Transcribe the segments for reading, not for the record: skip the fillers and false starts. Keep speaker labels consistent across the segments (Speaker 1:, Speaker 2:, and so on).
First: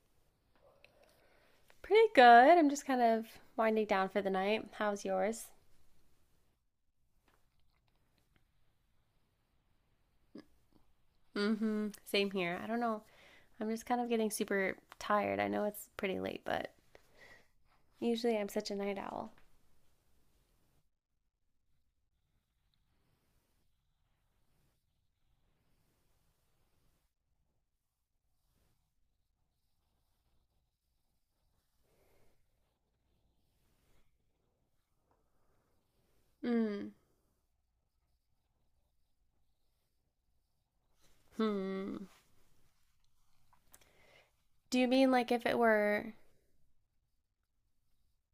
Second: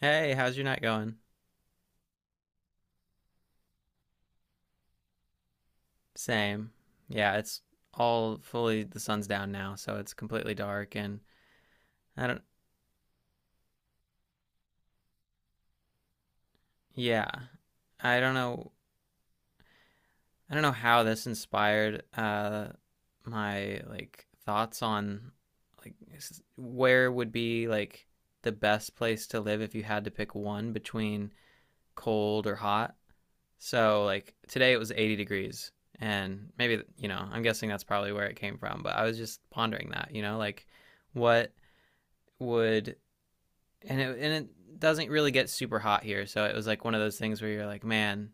Speaker 1: Hey, how's your night going?
Speaker 2: Pretty good. I'm just kind of Winding down for the night. How's yours?
Speaker 1: Same. Yeah, it's all fully the sun's down now, so it's completely dark and
Speaker 2: Mm-hmm.
Speaker 1: I
Speaker 2: Same
Speaker 1: don't
Speaker 2: here. I don't know. I'm just kind of getting super tired. I know it's pretty late, but
Speaker 1: yeah. I don't
Speaker 2: usually I'm
Speaker 1: know
Speaker 2: such a night owl.
Speaker 1: how this inspired my like thoughts on like where would be like the best place to live if you had to pick one between cold or hot. So like today it was 80 degrees and maybe
Speaker 2: Mm.
Speaker 1: I'm guessing that's probably where it came from, but I was just pondering that. What
Speaker 2: Hmm.
Speaker 1: would and it and
Speaker 2: Do
Speaker 1: it
Speaker 2: you
Speaker 1: doesn't
Speaker 2: mean
Speaker 1: really
Speaker 2: like if
Speaker 1: get
Speaker 2: it
Speaker 1: super hot
Speaker 2: were
Speaker 1: here, so it was like one of those things where you're like, man,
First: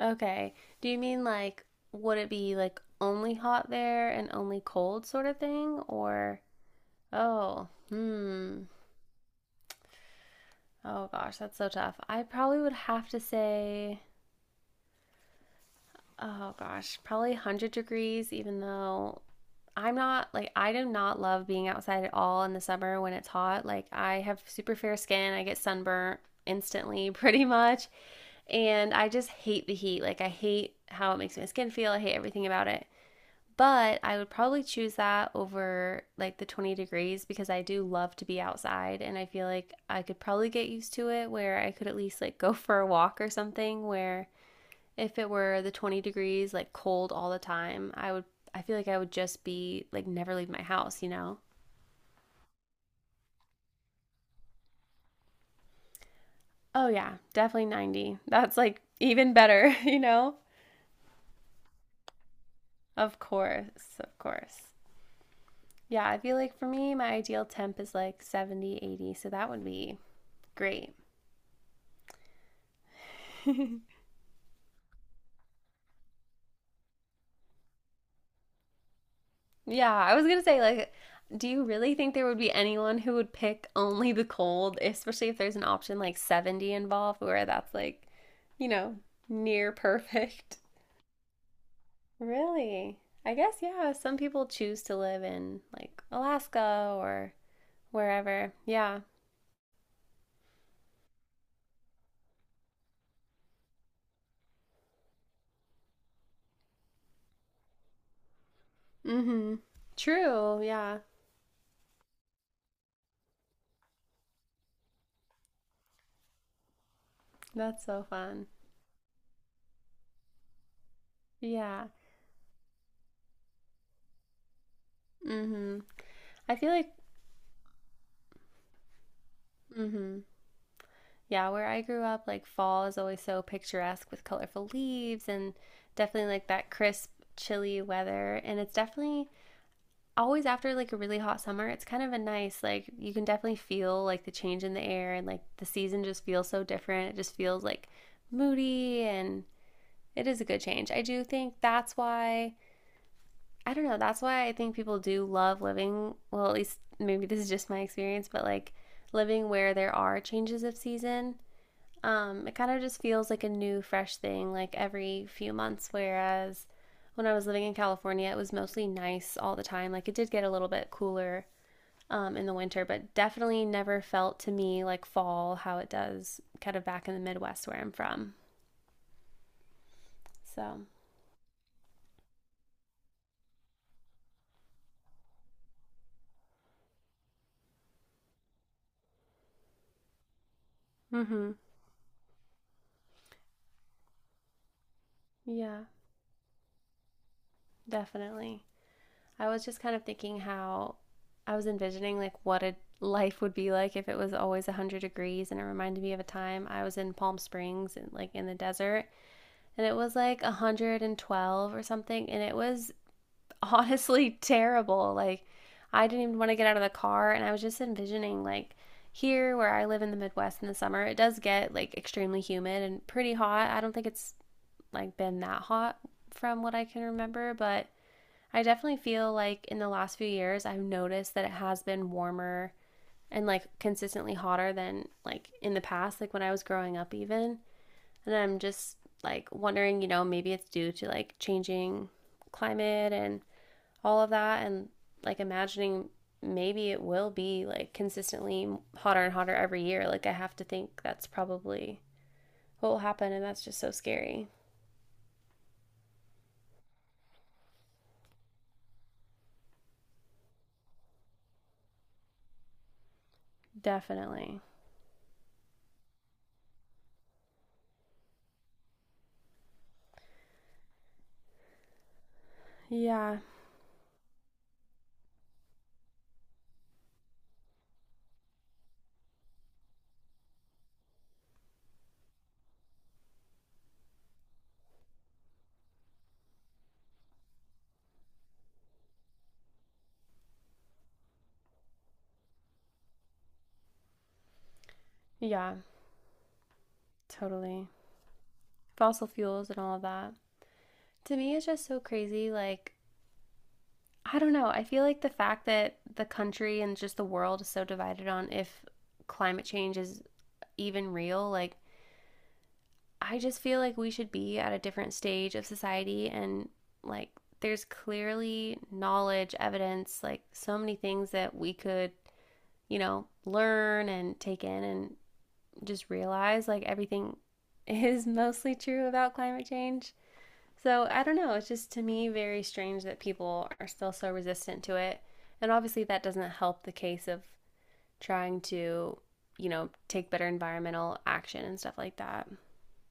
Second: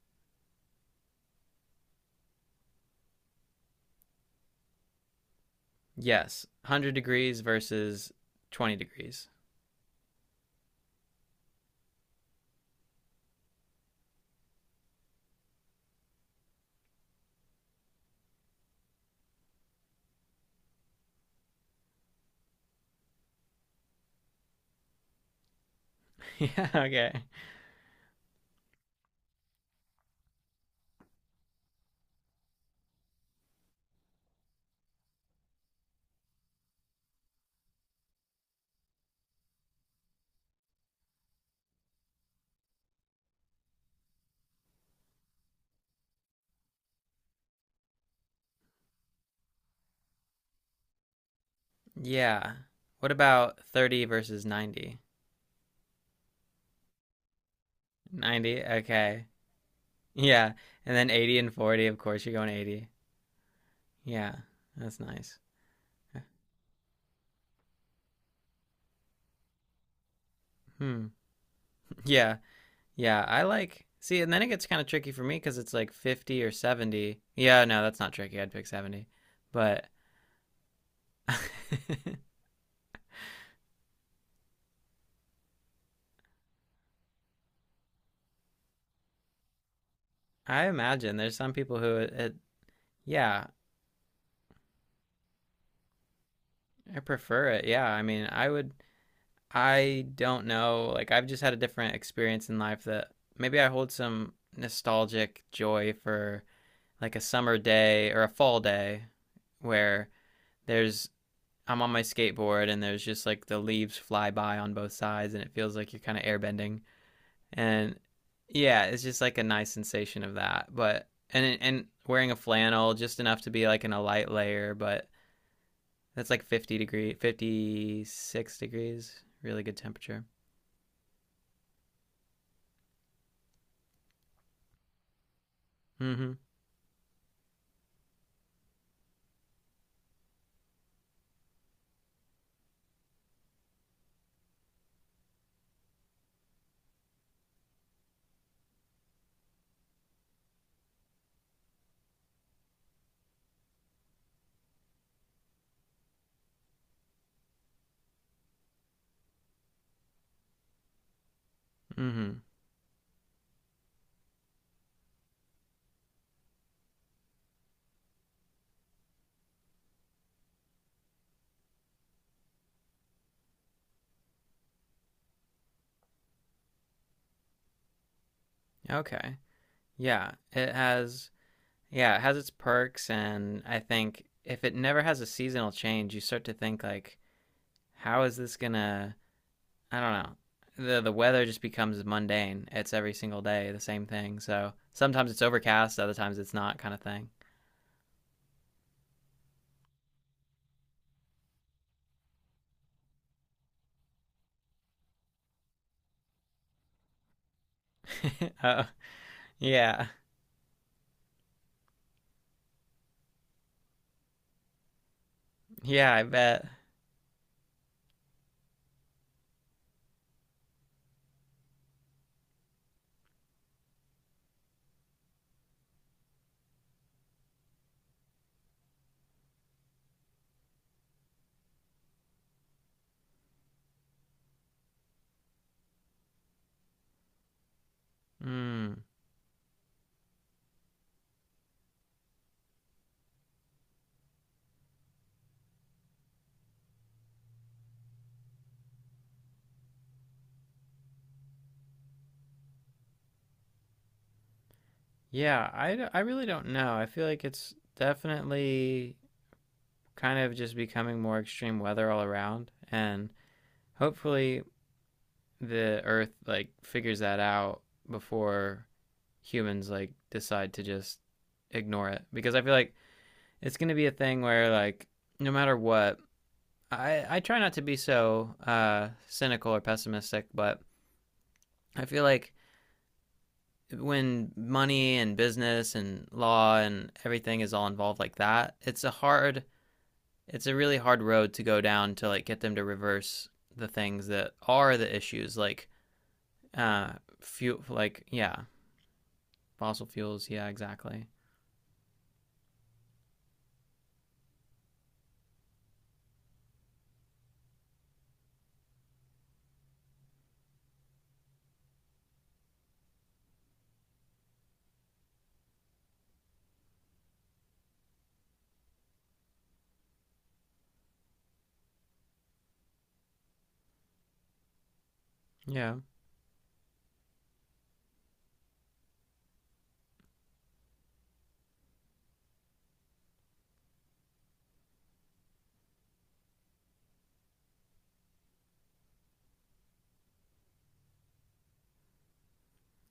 Speaker 2: okay? Do you mean like would it be like only hot there and only cold sort of thing or
Speaker 1: yes, 100 degrees
Speaker 2: oh,
Speaker 1: versus
Speaker 2: hmm.
Speaker 1: 20 degrees.
Speaker 2: Oh gosh, that's so tough. I probably would have to say oh gosh, probably 100 degrees even though I'm not like I do not love being outside at all in the summer when it's hot. Like I have super fair skin. I get sunburnt
Speaker 1: Yeah,
Speaker 2: instantly
Speaker 1: okay.
Speaker 2: pretty much. And I just hate the heat. Like I hate how it makes my skin feel. I hate everything about it. But I would probably choose that over like the 20 degrees because I do love to be outside and I feel like I could probably get used to it where I could at least like go for a walk or something where if it were the 20 degrees, like cold all the time, I would, I feel like I would just be like never leave my house, you know?
Speaker 1: Yeah. What about 30 versus 90?
Speaker 2: Oh, yeah, definitely 90. That's
Speaker 1: 90,
Speaker 2: like
Speaker 1: okay.
Speaker 2: even better, you know?
Speaker 1: Yeah. And then 80 and 40, of course you're going 80.
Speaker 2: Of course, of
Speaker 1: Yeah.
Speaker 2: course.
Speaker 1: That's nice.
Speaker 2: Yeah, I feel like for me, my ideal temp is like 70, 80. So that would be great.
Speaker 1: Hmm. Yeah. Yeah, I like. See, and then it gets kind of tricky for me because it's like 50 or 70. Yeah, no, that's not tricky. I'd pick 70. But
Speaker 2: Yeah, I was gonna say, like, do you really think there would be anyone who would pick only the cold, especially if there's an option like 70 involved where that's like, you know, near perfect?
Speaker 1: I imagine there's some people who it, it
Speaker 2: Really? I
Speaker 1: yeah,
Speaker 2: guess, yeah, some people choose to live in like Alaska
Speaker 1: I
Speaker 2: or
Speaker 1: prefer it. Yeah, I mean,
Speaker 2: wherever. Yeah.
Speaker 1: I don't know. Like I've just had a different experience in life that maybe I hold some nostalgic joy for like a summer day or a fall day
Speaker 2: Mm-hmm.
Speaker 1: where
Speaker 2: True. Yeah.
Speaker 1: there's I'm on my skateboard and there's just like the leaves fly by on both sides and it feels like you're kind of airbending.
Speaker 2: That's
Speaker 1: And
Speaker 2: so fun.
Speaker 1: yeah, it's just like a nice sensation of that. But and
Speaker 2: Yeah.
Speaker 1: wearing a flannel just enough to be like in a light layer, but
Speaker 2: Mm-hmm.
Speaker 1: that's like
Speaker 2: I feel
Speaker 1: 50
Speaker 2: like,
Speaker 1: degree, 56 degrees, really good
Speaker 2: mm-hmm.
Speaker 1: temperature.
Speaker 2: Yeah, where I grew up, like fall is always so picturesque with colorful leaves and definitely
Speaker 1: Mhm.
Speaker 2: like that crisp, chilly weather. And it's definitely always after like a really hot summer, it's kind of a nice like you can definitely feel like the change in the air and like the season just feels so different. It just feels like moody and it is a good change. I do think that's why I don't know, that's why I think people do love living, well at least maybe this is just my experience, but like living where there are changes of season.
Speaker 1: Mhm.
Speaker 2: It kind of just feels like a new fresh thing like every few months whereas when I was living in California, it was mostly nice all the time. Like it did get a little bit cooler in the winter, but definitely never felt to me like fall how it does kind of back in the Midwest where I'm from.
Speaker 1: Okay. Yeah, it
Speaker 2: So,
Speaker 1: has yeah, it has its perks and I think if it never has a seasonal change, you start to think like how is this going to I don't know. The weather
Speaker 2: mm-hmm.
Speaker 1: just becomes mundane. It's every single day the same thing. So sometimes it's
Speaker 2: Yeah,
Speaker 1: overcast, other times it's not kind of thing.
Speaker 2: definitely. I was just kind of thinking how I was envisioning like what a life would be like if it was always 100 degrees and it reminded me of a time I was in Palm Springs and like in the
Speaker 1: Oh,
Speaker 2: desert and it
Speaker 1: yeah.
Speaker 2: was like 112 or something and it was honestly terrible. Like, I
Speaker 1: Yeah, I
Speaker 2: didn't even want to get
Speaker 1: bet.
Speaker 2: out of the car, and I was just envisioning, like, here where I live in the Midwest in the summer, it does get like extremely humid and pretty hot. I don't think it's like been that hot from what I can remember, but I definitely feel like in the last few years, I've noticed that it has been warmer and like consistently hotter than like in the past, like when I was growing up, even. And I'm just
Speaker 1: Mm.
Speaker 2: like wondering, you know, maybe it's due to like changing climate and all of that and like imagining maybe it will be like consistently hotter and hotter every year. Like I have to think that's probably what will happen and that's just so scary.
Speaker 1: Yeah, I really don't know. I feel like it's definitely kind of just becoming more extreme weather all around and
Speaker 2: Definitely.
Speaker 1: hopefully the earth like figures that out before humans like decide to just ignore it because I feel like
Speaker 2: Yeah.
Speaker 1: it's going to be a thing where like no matter what I try not to be so cynical or pessimistic but I feel like when money and business and law and everything is all involved like that, it's a really hard road to go down to like get them to reverse the things that are the issues
Speaker 2: Yeah,
Speaker 1: like uh fuel
Speaker 2: totally.
Speaker 1: like yeah
Speaker 2: Fossil fuels and all of
Speaker 1: fossil
Speaker 2: that.
Speaker 1: fuels yeah exactly
Speaker 2: To me it's just so crazy like I don't know. I feel like the fact that the country and just the world is so divided on if climate change is even real, like I just feel like we should be at a different stage of society and like there's clearly knowledge, evidence, like so many things that we could, you know, learn and take in and
Speaker 1: yeah.
Speaker 2: just realize like everything is mostly true about climate change. So I don't know, it's just to me very strange that people are still so resistant to it. And obviously that doesn't help the case of trying to, you know, take better environmental action and stuff like that.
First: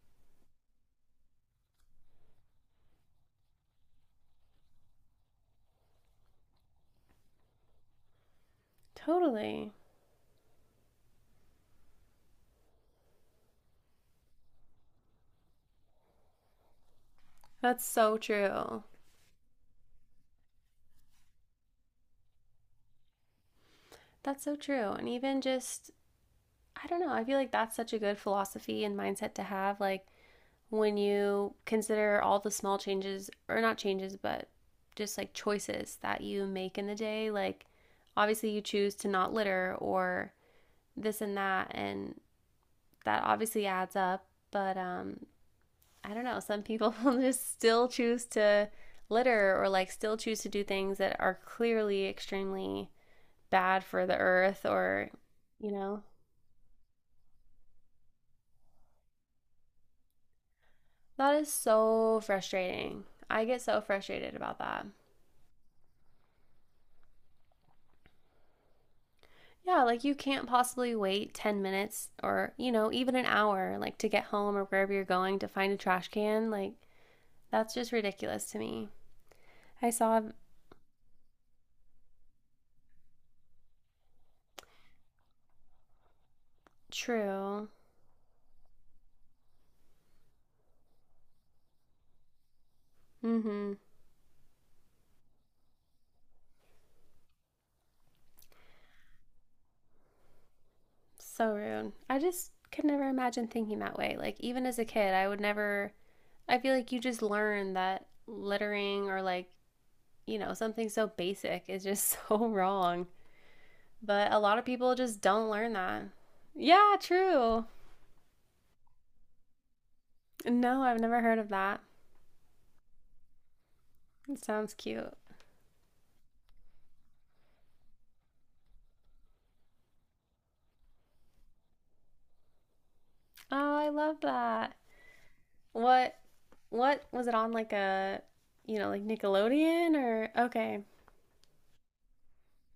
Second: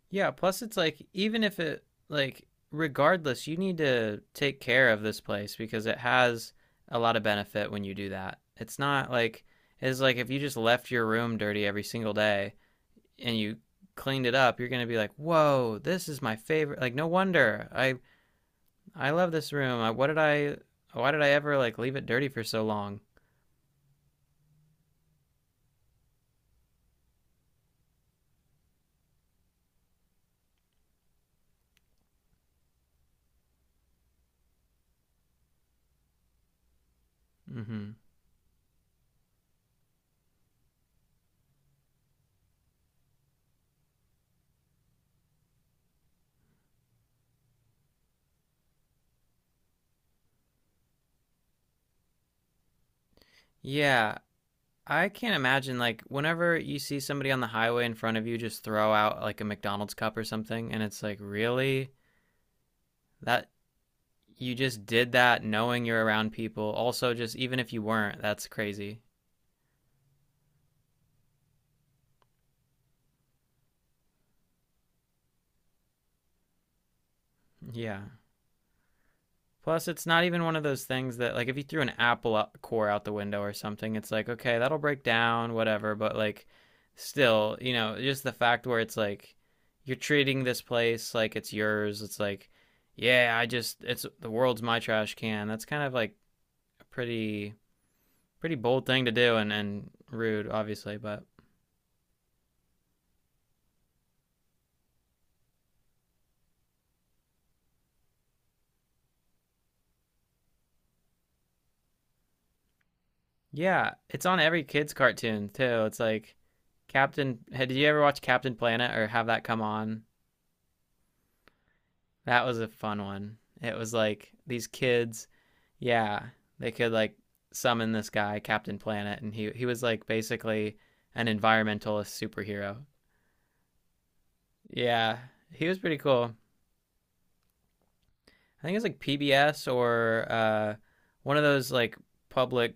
Speaker 1: Yeah, plus it's like even if it like regardless, you need to take care of this place because it has a lot of benefit when you do that. It's not like
Speaker 2: Totally.
Speaker 1: it's like if you just left your room dirty every single day and you cleaned it up, you're going to be like, "Whoa, this is my favorite." Like no wonder.
Speaker 2: That's
Speaker 1: I
Speaker 2: so true.
Speaker 1: I love this room. What did I? Why did I ever like leave it dirty for so long?
Speaker 2: That's so true. And even just, I don't know, I feel like that's such a good philosophy and mindset to have. Like when you consider all the small changes, or not changes, but just like choices that you make in the day, like
Speaker 1: Mhm.
Speaker 2: obviously you choose to not litter or this and that. And that obviously adds up. But I don't know, some people just still choose to litter or like still choose to do things that are clearly extremely bad for
Speaker 1: Yeah,
Speaker 2: the earth
Speaker 1: I
Speaker 2: or,
Speaker 1: can't
Speaker 2: you
Speaker 1: imagine
Speaker 2: know,
Speaker 1: like whenever you see somebody on the highway in front of you just throw out like a McDonald's cup or something and it's like
Speaker 2: that is
Speaker 1: really
Speaker 2: so frustrating. I
Speaker 1: that
Speaker 2: get so frustrated
Speaker 1: you
Speaker 2: about
Speaker 1: just
Speaker 2: that.
Speaker 1: did that knowing you're around people. Also just even if you weren't, that's crazy.
Speaker 2: Yeah, like you can't possibly wait 10 minutes or, you know, even an hour, like to get home or wherever you're going to find a trash can. Like, that's just
Speaker 1: Yeah.
Speaker 2: ridiculous to me.
Speaker 1: Plus,
Speaker 2: I
Speaker 1: it's
Speaker 2: saw
Speaker 1: not even one of those things that, like, if you threw an Apple core out the window or something, it's like, okay, that'll break down, whatever. But, like, still,
Speaker 2: true.
Speaker 1: just the fact where it's like, you're treating this place like it's yours. It's like, yeah,
Speaker 2: Mm hmm.
Speaker 1: it's the world's my trash can. That's kind of like a pretty, pretty bold thing to do and rude, obviously. But
Speaker 2: So rude. I just could never imagine thinking that way. Like, even as a kid, I would never. I feel like you just learn that littering or like you know, something so basic is just so wrong.
Speaker 1: yeah, it's
Speaker 2: But
Speaker 1: on
Speaker 2: a lot
Speaker 1: every
Speaker 2: of
Speaker 1: kid's
Speaker 2: people just
Speaker 1: cartoon,
Speaker 2: don't learn
Speaker 1: too. It's
Speaker 2: that.
Speaker 1: like,
Speaker 2: Yeah,
Speaker 1: Hey,
Speaker 2: true.
Speaker 1: did you ever watch Captain Planet or have that come on?
Speaker 2: No, I've never heard of that.
Speaker 1: That was a fun one. It was like
Speaker 2: It
Speaker 1: these
Speaker 2: sounds cute.
Speaker 1: kids, yeah, they could like summon this guy, Captain Planet, and he was like basically an environmentalist superhero.
Speaker 2: Oh, I love that.
Speaker 1: Yeah, he was pretty
Speaker 2: What
Speaker 1: cool.
Speaker 2: was it on like a
Speaker 1: I think it
Speaker 2: you
Speaker 1: was
Speaker 2: know,
Speaker 1: like
Speaker 2: like
Speaker 1: PBS
Speaker 2: Nickelodeon
Speaker 1: or
Speaker 2: or
Speaker 1: uh,
Speaker 2: okay.
Speaker 1: one of those like public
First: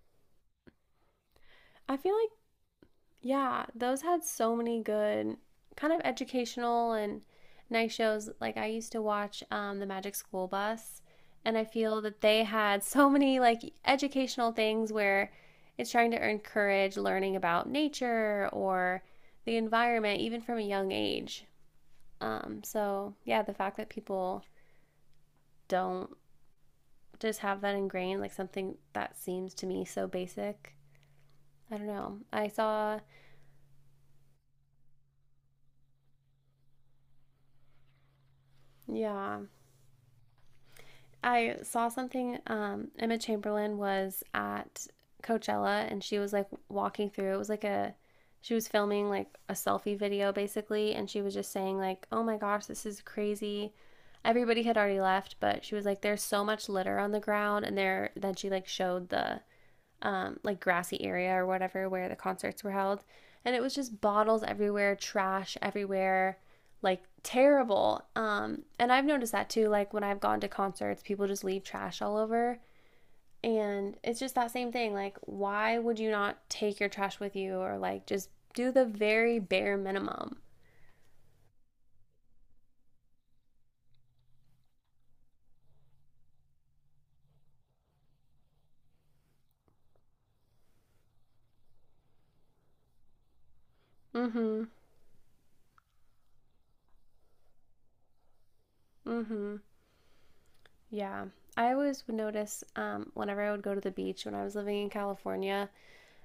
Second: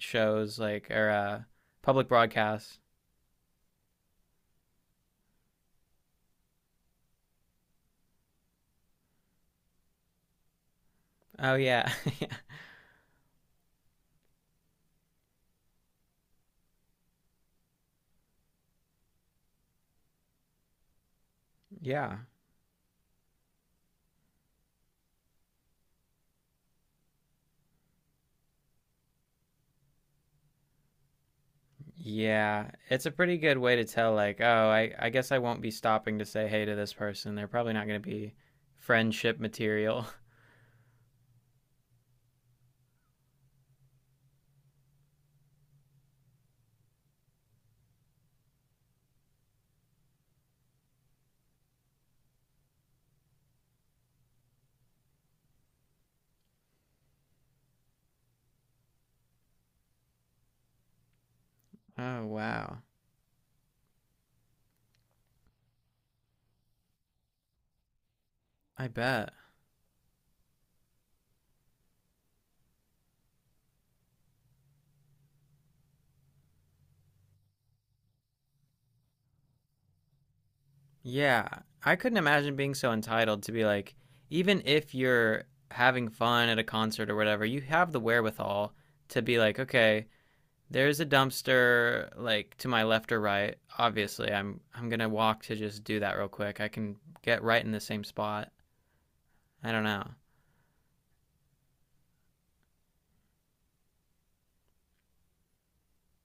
Speaker 1: shows, like or
Speaker 2: I
Speaker 1: public
Speaker 2: feel like
Speaker 1: broadcasts.
Speaker 2: yeah, those had so many good kind of educational and nice shows. Like I used to watch The Magic School Bus,
Speaker 1: Oh
Speaker 2: and I
Speaker 1: yeah,
Speaker 2: feel that they had so many like educational things where it's trying to encourage learning about nature or the environment, even from a young age.
Speaker 1: yeah.
Speaker 2: So yeah, the fact that people don't just have that ingrained, like something that seems to me so basic. I don't know. I
Speaker 1: Yeah,
Speaker 2: saw,
Speaker 1: it's a pretty good way to tell, like, oh, I guess I won't be stopping to say hey to this person. They're probably not going to be friendship
Speaker 2: yeah,
Speaker 1: material.
Speaker 2: I saw something. Emma Chamberlain was at Coachella and she was like walking through. It was like a, she was filming like a selfie video basically, and she was just saying like, "Oh my gosh, this is crazy." Everybody had already left, but she was like, "There's so much litter on the ground," and there. Then she like showed the like grassy area or whatever where the
Speaker 1: Oh,
Speaker 2: concerts were
Speaker 1: wow.
Speaker 2: held. And it was just bottles everywhere, trash everywhere, like terrible.
Speaker 1: I
Speaker 2: And I've noticed
Speaker 1: bet.
Speaker 2: that too. Like when I've gone to concerts, people just leave trash all over. And it's just that same thing. Like, why would you not take your trash with you or like just do the very bare minimum?
Speaker 1: Yeah, I couldn't imagine being so entitled to be like, even if you're having fun at a concert or whatever, you have the wherewithal to be like, okay, there's a dumpster like to my left or right. Obviously,
Speaker 2: Mm
Speaker 1: I'm
Speaker 2: hmm.
Speaker 1: I'm going to walk to just do that real quick. I can get right in the same spot.
Speaker 2: Mm hmm.
Speaker 1: I don't know.
Speaker 2: Yeah. I always would notice whenever I would go to the beach when I was living in California,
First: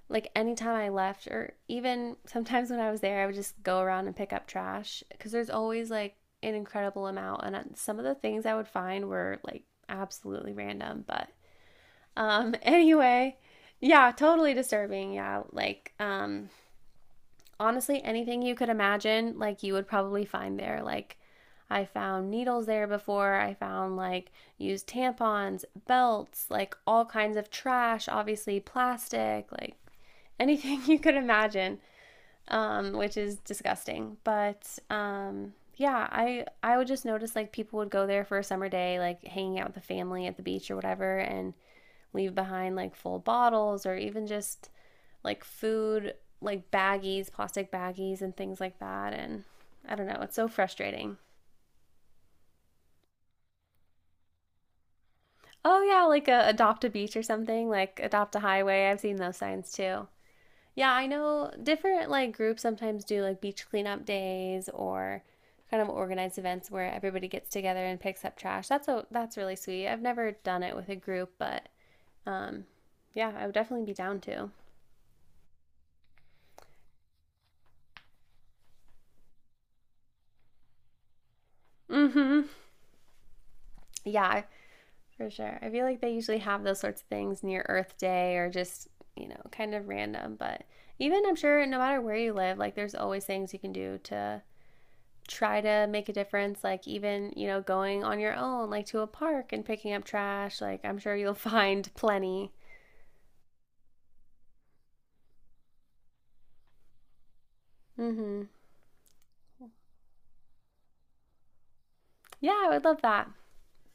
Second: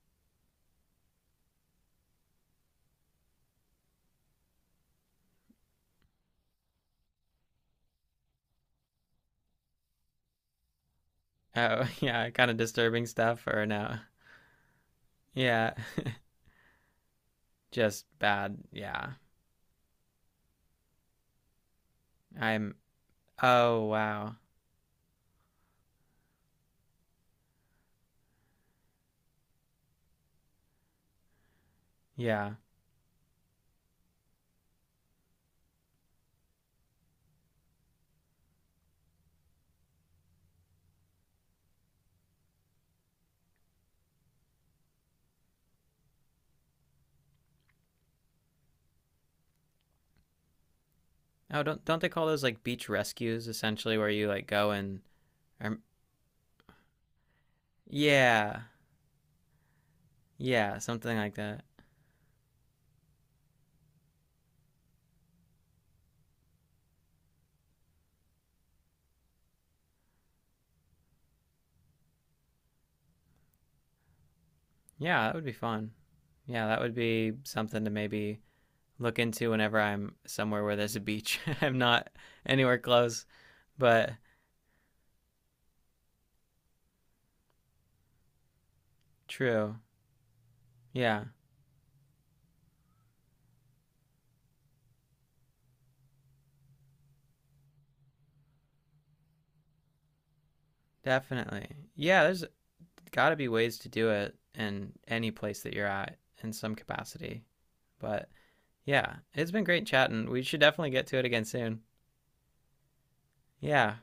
Speaker 2: like anytime I left, or even sometimes when I was there, I would just go around and pick up trash because there's always like an incredible amount. And some of the things I would find were like absolutely random. But
Speaker 1: Oh, yeah, kind
Speaker 2: um,
Speaker 1: of disturbing
Speaker 2: anyway,
Speaker 1: stuff or no?
Speaker 2: yeah, totally disturbing. Yeah,
Speaker 1: Yeah,
Speaker 2: honestly,
Speaker 1: just
Speaker 2: anything you
Speaker 1: bad.
Speaker 2: could
Speaker 1: Yeah.
Speaker 2: imagine, like you would probably find there. Like I found needles
Speaker 1: I'm
Speaker 2: there before. I
Speaker 1: Oh,
Speaker 2: found like
Speaker 1: wow.
Speaker 2: used tampons, belts, like all kinds of trash, obviously plastic, like anything you could imagine,
Speaker 1: Yeah.
Speaker 2: which is disgusting. But yeah, I would just notice like people would go there for a summer day, like hanging out with the family at the beach or whatever, and leave behind like full bottles or even just like food, like baggies, plastic baggies, and things like that. And I don't know, it's so frustrating.
Speaker 1: Oh, don't they call those like beach rescues essentially where you like go and um,
Speaker 2: Oh yeah, like a adopt a beach or something, like adopt a
Speaker 1: yeah.
Speaker 2: highway. I've seen those signs too.
Speaker 1: Yeah,
Speaker 2: Yeah, I
Speaker 1: something like
Speaker 2: know
Speaker 1: that.
Speaker 2: different like groups sometimes do like beach cleanup days or kind of organized events where everybody gets together and picks up trash. That's really sweet. I've never done it with a group, but um yeah, I would definitely be down to.
Speaker 1: Yeah, that would be fun. Yeah, that would be something to maybe look into whenever I'm somewhere where there's a beach. I'm not
Speaker 2: Mhm.
Speaker 1: anywhere close, but
Speaker 2: Yeah, for sure. I feel like they usually have those sorts of things near Earth Day or just, you know, kind
Speaker 1: true.
Speaker 2: of random, but even
Speaker 1: Yeah,
Speaker 2: I'm sure no matter where you live, like there's always things you can do to try to make a difference like even you know going on your own like to a park and picking up trash like I'm sure you'll
Speaker 1: definitely.
Speaker 2: find
Speaker 1: Yeah, there's
Speaker 2: plenty.
Speaker 1: got to be ways to do it in any place that you're at in some capacity. But
Speaker 2: Mm-hmm.
Speaker 1: yeah, it's been great chatting. We should definitely get to it again soon.
Speaker 2: Yeah, I would love that.
Speaker 1: Yeah,